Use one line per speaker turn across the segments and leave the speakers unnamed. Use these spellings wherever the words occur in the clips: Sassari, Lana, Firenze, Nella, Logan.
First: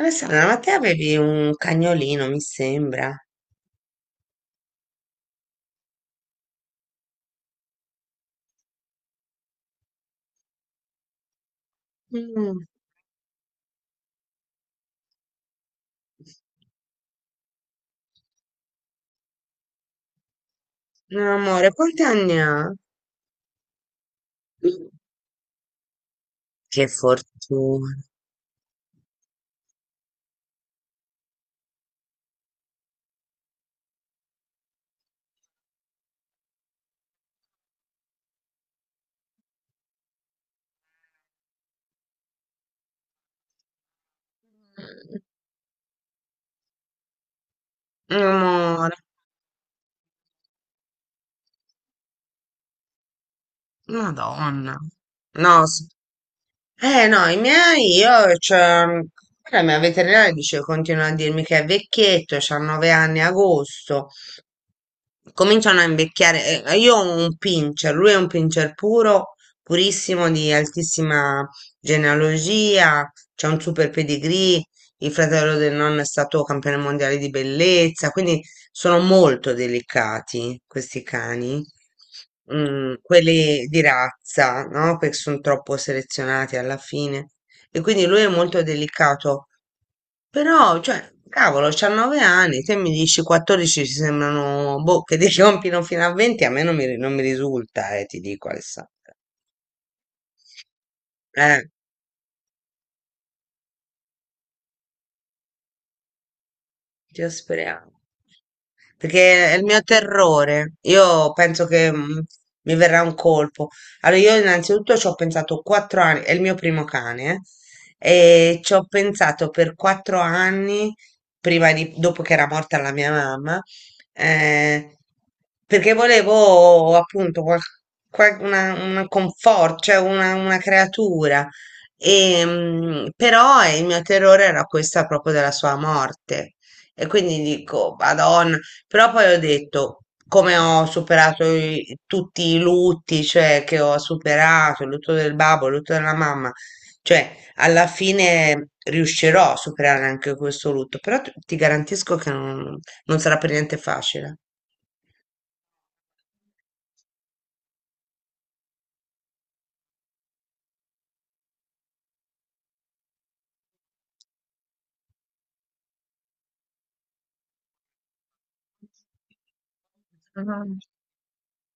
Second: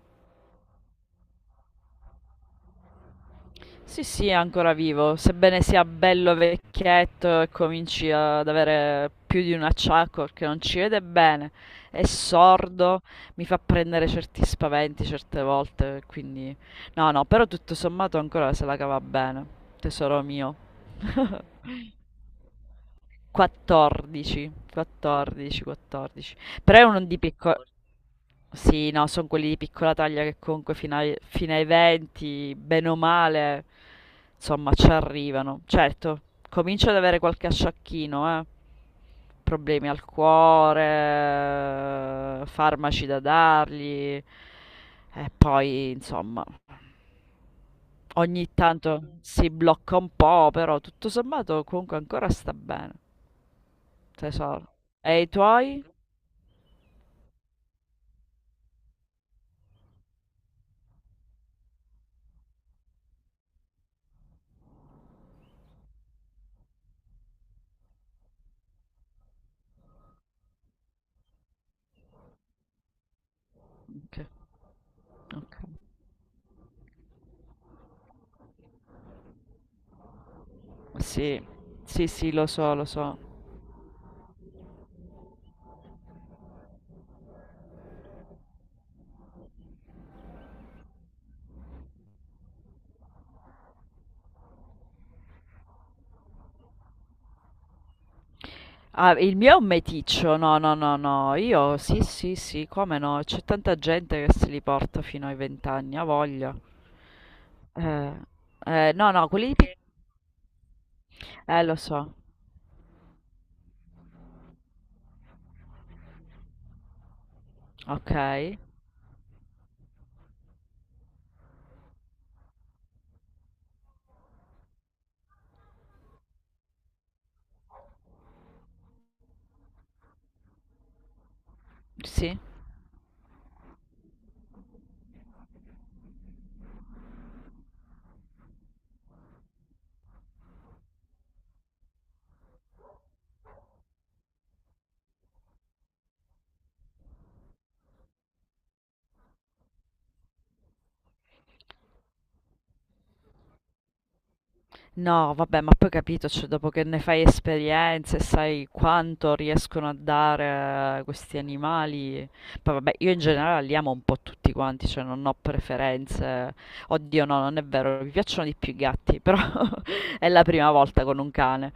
Alessandra, ma te avevi un cagnolino, mi sembra.
Sì, sì, è ancora vivo, sebbene sia bello vecchietto e cominci ad avere più di un acciacco perché non ci vede bene, è
Mm.
sordo, mi fa prendere certi spaventi certe volte, quindi no, no, però tutto sommato ancora se la cava bene, tesoro mio.
Amore, quanti anni ha?
14, 14, 14. Però è
Che
uno di piccola...
fortuna.
Sì, no, sono quelli di piccola taglia che comunque fino ai 20, bene o male, insomma, ci arrivano. Certo, comincio ad avere qualche asciacchino, Problemi al cuore, farmaci da dargli. E poi, insomma, ogni
Amore,
tanto si blocca un po', però tutto sommato comunque ancora sta bene. Tesoro.
Madonna.
E i
No,
tuoi?
eh no, i miei, io, cioè, guarda, la mia veterinaria dice, continua a dirmi che è vecchietto, c'ha 9 anni a agosto. Cominciano a invecchiare. Io ho un pincher, lui è un pincher puro, purissimo, di altissima genealogia, c'è un super
Ok,
pedigree, il
ok.
fratello del nonno è stato campione mondiale di bellezza, quindi sono molto delicati questi
Sì,
cani.
sì, sì, lo so, lo so.
Quelli di razza, no? Perché sono troppo selezionati alla fine. E quindi lui è molto delicato, però, cioè, cavolo, c'ha 9 anni, te mi dici 14 ci sembrano, boh, che ti compino fino a 20, a me non mi risulta, ti dico, Alessandra.
Ah, il mio è un meticcio, no, no, no, no.
Eh,
Io sì, sì, sì, come no? C'è tanta gente che se li porta fino ai vent'anni, ha voglia.
ci speriamo.
Eh, no, no, quelli
Perché
di...
è il
pi-
mio terrore. Io penso
Lo
che
so.
mi verrà un colpo. Allora, io innanzitutto ci ho pensato 4 anni, è il mio primo cane,
Ok,
e ci ho pensato per 4 anni, prima di, dopo che era morta la mia mamma, eh, perché volevo appunto una confort, cioè una creatura.
sì.
E, però il mio terrore era questa proprio della sua morte. E quindi dico, Madonna, però poi ho detto, come ho superato tutti i lutti, cioè che ho superato, il lutto del babbo, il lutto della mamma, cioè alla fine riuscirò a superare anche questo lutto, però ti garantisco che non sarà per niente facile.
No, vabbè, ma poi capito, cioè, dopo che ne fai esperienze, sai quanto riescono a dare questi animali. Poi vabbè, io in generale li amo un po' tutti quanti, cioè non ho preferenze. Oddio, no, non è vero, mi piacciono di più i gatti, però è la prima
Mhm.
volta con un cane.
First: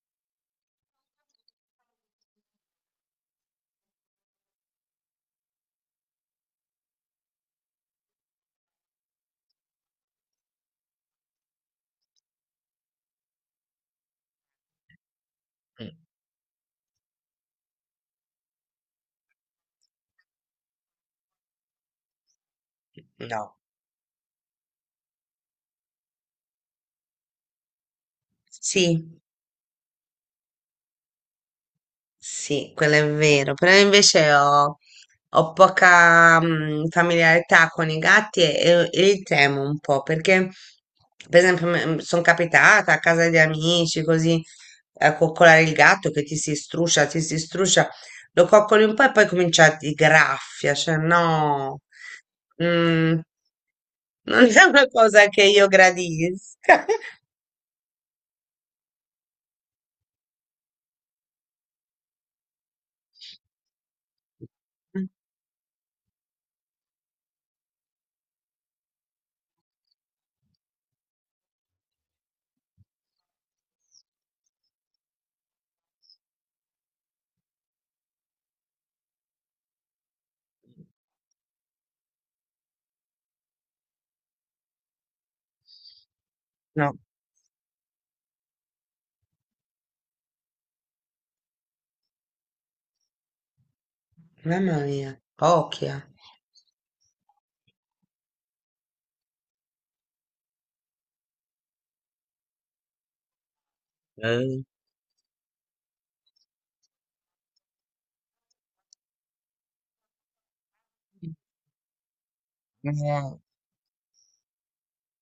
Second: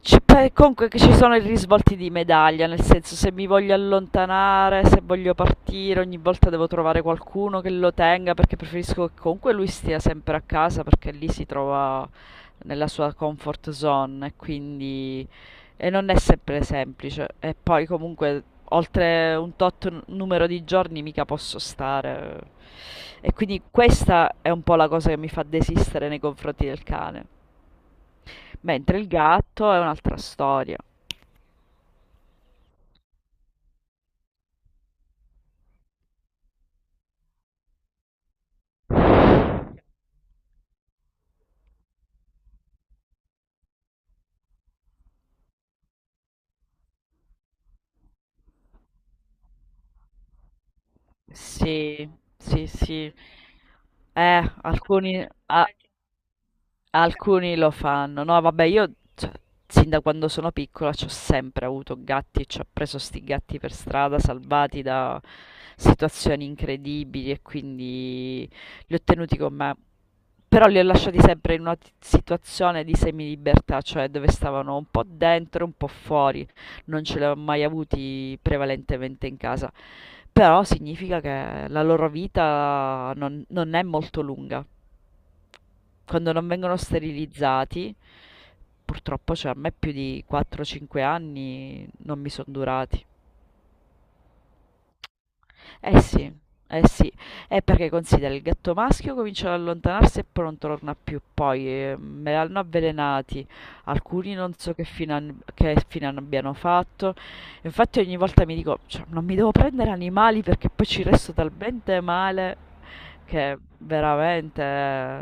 Cioè, beh, comunque che ci sono i risvolti di medaglia, nel senso se mi voglio allontanare, se voglio partire, ogni volta devo trovare qualcuno che lo tenga perché preferisco che comunque lui stia sempre a casa perché lì si trova nella sua comfort zone e quindi e non è sempre semplice. E poi comunque oltre un tot numero di giorni mica posso stare.
Mm.
E
No.
quindi questa è un po' la cosa che mi fa desistere nei confronti del cane. Mentre il
Sì.
gatto è un'altra storia.
Sì, quello è vero, però invece ho poca familiarità con i gatti e li temo un po' perché, per esempio, sono capitata a casa di amici così a coccolare il gatto che ti si struscia, lo coccoli un po' e poi comincia a ti graffia, cioè no,
Sì, sì, sì.
mm,
Eh,
non è una
alcuni
cosa che
a
io gradisca.
Alcuni lo fanno. No, vabbè, io cioè, sin da quando sono piccola ci ho sempre avuto gatti e ci ho preso sti gatti per strada, salvati da situazioni incredibili e quindi li ho tenuti con me. Però li ho lasciati sempre in una situazione di semilibertà, cioè dove stavano un po' dentro, e un po' fuori. Non ce li ho mai avuti prevalentemente in casa. Però significa che la loro vita non è molto lunga quando non vengono
No,
sterilizzati, purtroppo cioè, a me più di 4-5 anni non mi sono durati.
mamma mia, occhia.
Eh sì, eh sì, è perché considera il gatto maschio comincia ad allontanarsi e poi non torna più, poi me l'hanno avvelenati, alcuni non
Eh.
so che fine, abbiano fatto, infatti ogni volta mi dico, cioè, non mi devo prendere animali perché poi ci resto talmente male che veramente...".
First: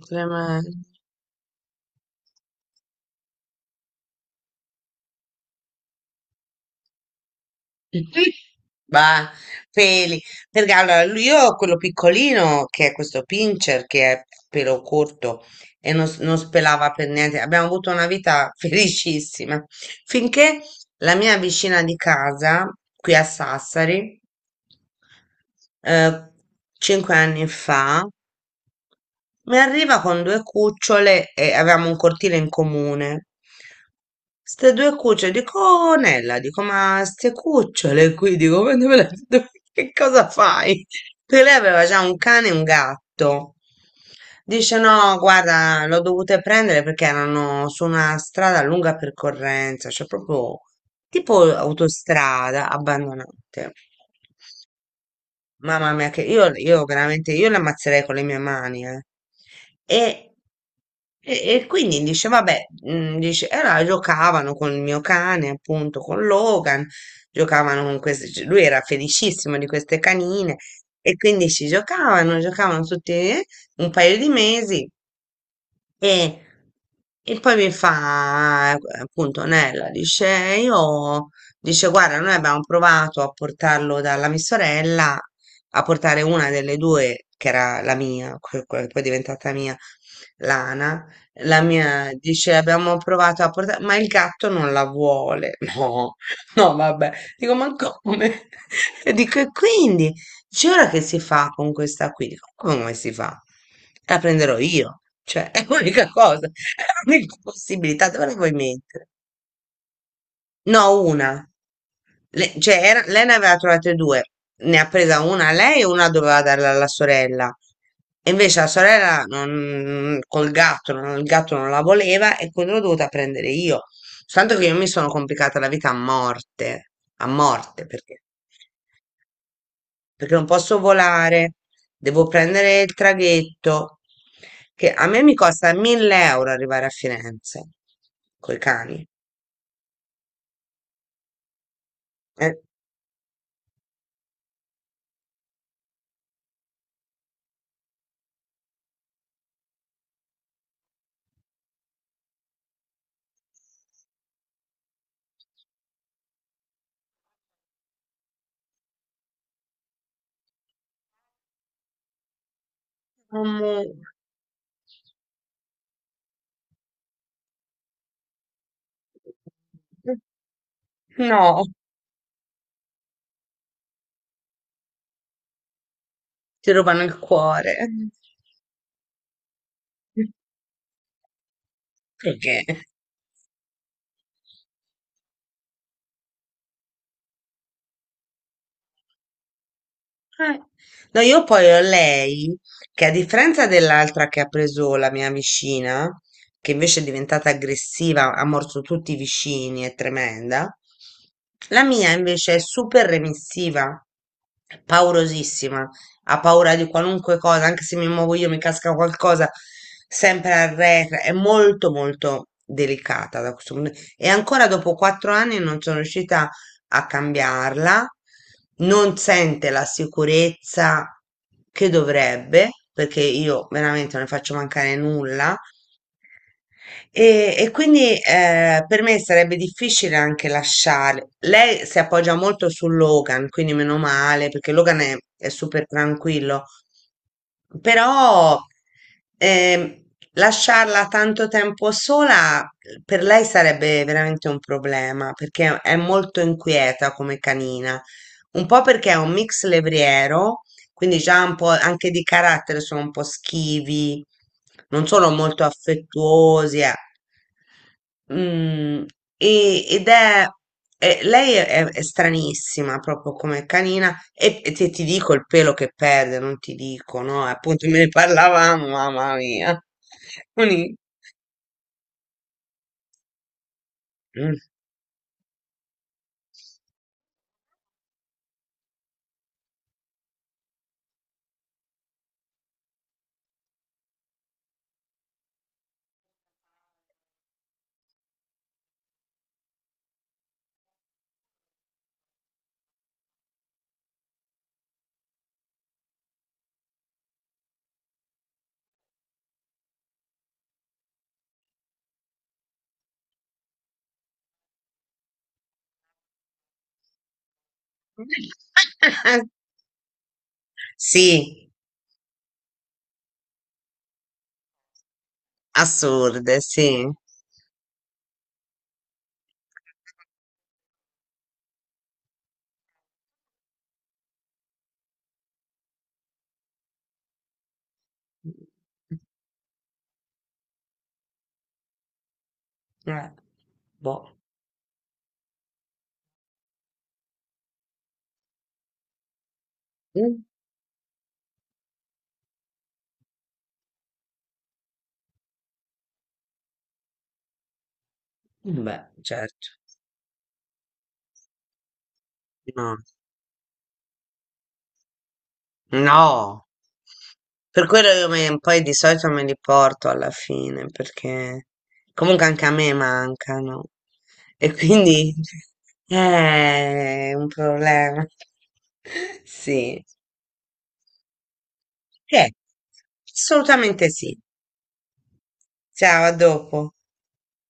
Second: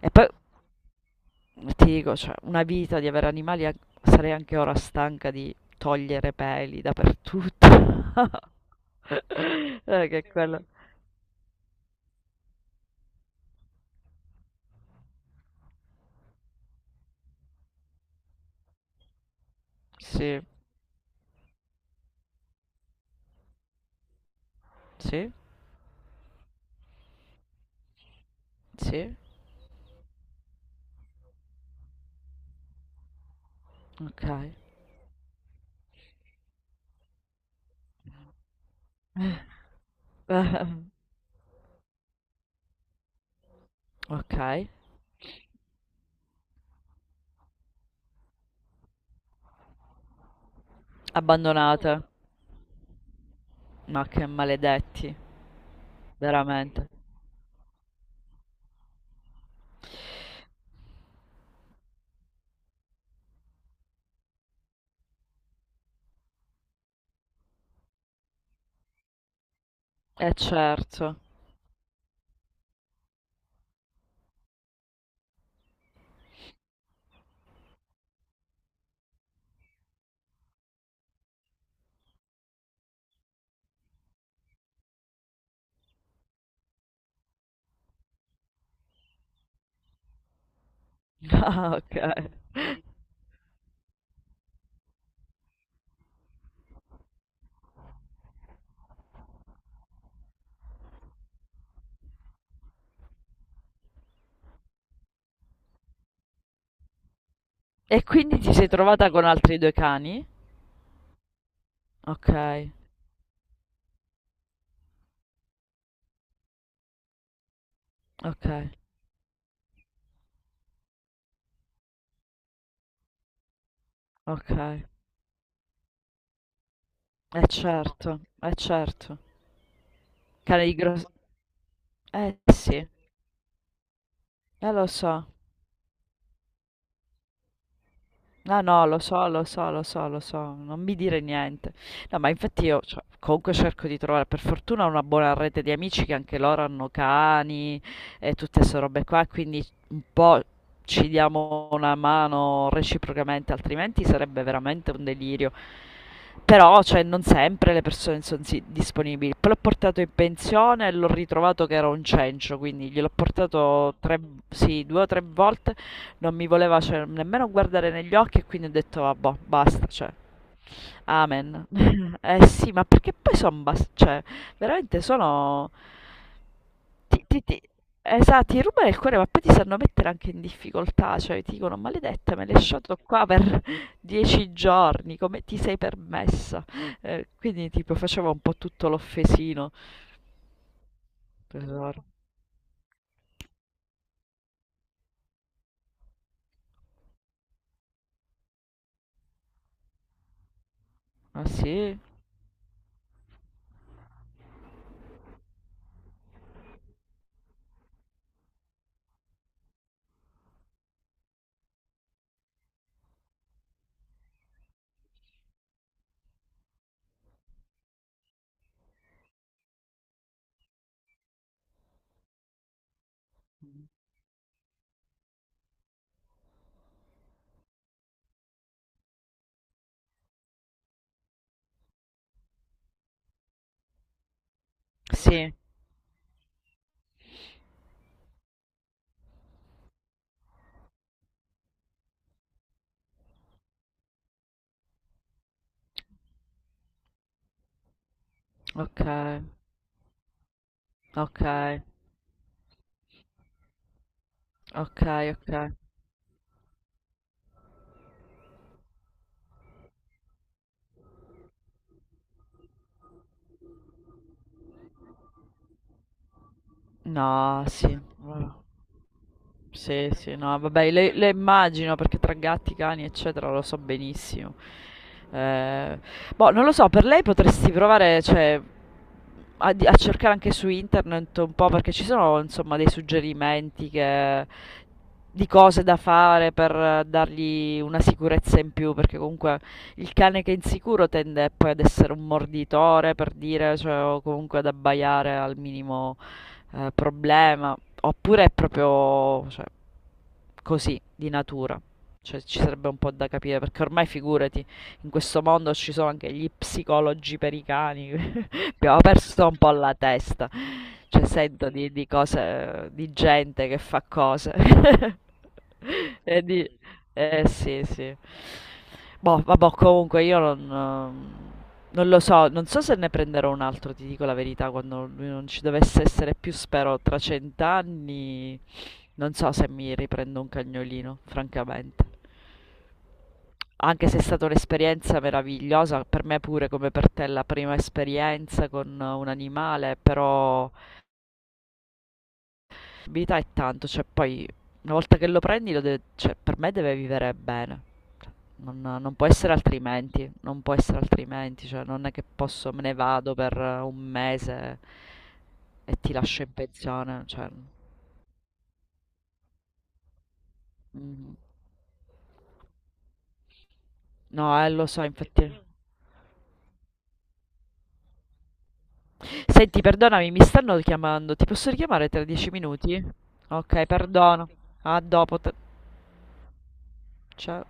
E poi
Clemen.
ti dico, cioè, una vita di avere animali, sarei anche ora stanca di togliere peli dappertutto.
Bah, peli.
Che quello.
Perché allora io ho quello piccolino che è questo pincher che è pelo corto e non spelava per niente. Abbiamo avuto una vita felicissima
Sì,
finché la mia vicina di casa, qui a Sassari,
sì,
eh, 5 anni fa.
sì,
Mi arriva con due cucciole e avevamo un cortile in comune.
ok.
Ste due cucciole, dico, "Oh, Nella, dico, ma ste cucciole qui, dico, ma dove che cosa fai? Perché lei aveva già un cane e un gatto.
Ok.
Dice, no, guarda, l'ho dovute prendere perché erano su una strada a lunga percorrenza, cioè proprio tipo
Abbandonate.
autostrada, abbandonate.
Ma che maledetti,
Mamma mia, che io
veramente.
veramente, io le ammazzerei con le mie mani, eh. E, e quindi dice, vabbè, dice, e allora giocavano con il mio cane, appunto, con Logan, giocavano con queste, cioè, lui era felicissimo di queste
Eh
canine, e
certo.
quindi ci giocavano, giocavano tutti, un paio di mesi, e, e poi mi fa, appunto, Nella dice, io, dice, guarda, noi abbiamo provato a portarlo dalla mia sorella, a portare una delle due, che era la mia, quella che poi è diventata mia, Lana, la
Ah, ok.
mia, dice, abbiamo provato a portare, ma il gatto non la vuole. No, no, vabbè. Dico, ma come? E dico, e quindi? Dice, ora che si fa con questa qui? Dico, come si fa? La prenderò io, cioè è l'unica cosa, è l'unica
E
possibilità, dove la
quindi
vuoi
ti sei
mettere?
trovata con altri due cani?
No, una.
Ok,
Cioè, lei ne aveva trovate due, ne ha presa una a lei e una doveva darla alla sorella. E
ok,
invece la sorella col gatto, il gatto non la voleva e quindi l'ho dovuta prendere io. Tanto che io
ok.
mi sono complicata la vita a
Eh
morte perché
certo, eh certo.
non
Cane di
posso
grosso...
volare, devo
Eh sì,
prendere il traghetto,
lo
che a me
so.
mi costa 1.000 euro arrivare a Firenze, coi
No, no, lo
cani.
so, lo so, lo so, lo so, non mi dire niente. No, ma
Eh,
infatti io cioè, comunque cerco di trovare per fortuna una buona rete di amici che anche loro hanno cani e tutte queste robe qua, quindi un po' ci diamo una mano reciprocamente, altrimenti sarebbe veramente un delirio. Però, cioè, non sempre le persone sono disponibili. Poi l'ho portato in pensione e l'ho ritrovato che era un cencio, quindi gliel'ho
amore,
portato tre, sì, due o tre volte. Non mi voleva cioè, nemmeno guardare negli occhi e quindi ho detto vabbè, basta, cioè,
no,
amen. Eh sì, ma perché poi sono cioè, veramente sono
ti rubano il
ti, ti, ti-
cuore.
esatto, ti rubano il cuore, ma poi ti sanno mettere anche in difficoltà, cioè ti dicono maledetta, me l'hai
Perché?
lasciato qua per 10 giorni, come ti sei permessa? Quindi tipo facevo un po' tutto l'offesino.
Eh, No, io poi ho
Tesoro.
lei, che a differenza dell'altra che ha preso la mia vicina, che invece è diventata aggressiva, ha morso tutti i vicini, è tremenda,
Ah
la
sì?
mia invece è super remissiva, paurosissima, ha paura di qualunque cosa, anche se mi muovo io mi casca qualcosa, sempre arretra, è molto molto delicata da questo punto. E ancora dopo 4 anni non sono riuscita a cambiarla, non sente la sicurezza che dovrebbe, perché io veramente non ne faccio mancare nulla, e quindi, per me sarebbe difficile anche lasciare. Lei si appoggia molto su Logan, quindi meno male, perché Logan è
Sì,
super tranquillo. Però ehm, lasciarla tanto tempo sola per lei sarebbe veramente un problema, perché è molto inquieta come canina. Un po'
ok,
perché è un mix levriero, quindi
ok,
già un po' anche di carattere sono un po' schivi,
ok,
non sono
ok.
molto affettuosi. Mm, Ed è, lei è stranissima proprio come canina, e, e ti dico il pelo che perde, non ti dico, no?
No,
Appunto me
sì.
ne
Allora.
parlavamo, mamma mia.
Sì, sì, no, vabbè,
Uni-
le immagino perché tra gatti, cani, eccetera, lo so
Mm.
benissimo. Eh, boh, non lo so, per lei potresti provare, cioè, a, a cercare anche su internet un po' perché ci sono, insomma, dei suggerimenti che, di cose da fare per dargli una sicurezza in più, perché comunque il cane che è insicuro tende poi ad essere un morditore, per dire, cioè, o comunque ad abbaiare al minimo problema. Oppure è proprio, cioè, così, di natura. Cioè, ci sarebbe un po' da capire, perché ormai figurati, in questo mondo ci sono anche gli psicologi per i cani. Abbiamo perso un po' la testa. Cioè, sento
Sì,
di cose, di gente che fa cose. E
assurde, sì.
eh sì, sì. Boh, vabbè, comunque io non, non lo so, non so se ne prenderò un altro, ti dico la verità, quando lui non ci dovesse essere più, spero tra cent'anni, non so se mi riprendo un cagnolino, francamente.
Eh,
Anche se è
boh.
stata un'esperienza meravigliosa, per me pure come per te la prima esperienza con un animale,
Mm.
però vita è tanto, cioè poi una volta che lo prendi, cioè, per me deve vivere bene. Cioè, non,
Beh,
non può essere
certo.
altrimenti, non può essere altrimenti, cioè non è che posso, me ne
No.
vado per un mese e ti lascio in
No,
pensione, cioè,
per quello io me, poi di solito me li porto alla fine,
mm.
perché comunque anche a me mancano.
No,
E
lo so,
quindi
infatti.
è un problema.
Senti,
Sì,
perdonami, mi stanno chiamando, ti posso richiamare tra
eh,
10 minuti? Ok,
assolutamente sì.
perdono. A dopo. Te-
Ciao, a dopo.
Ciao.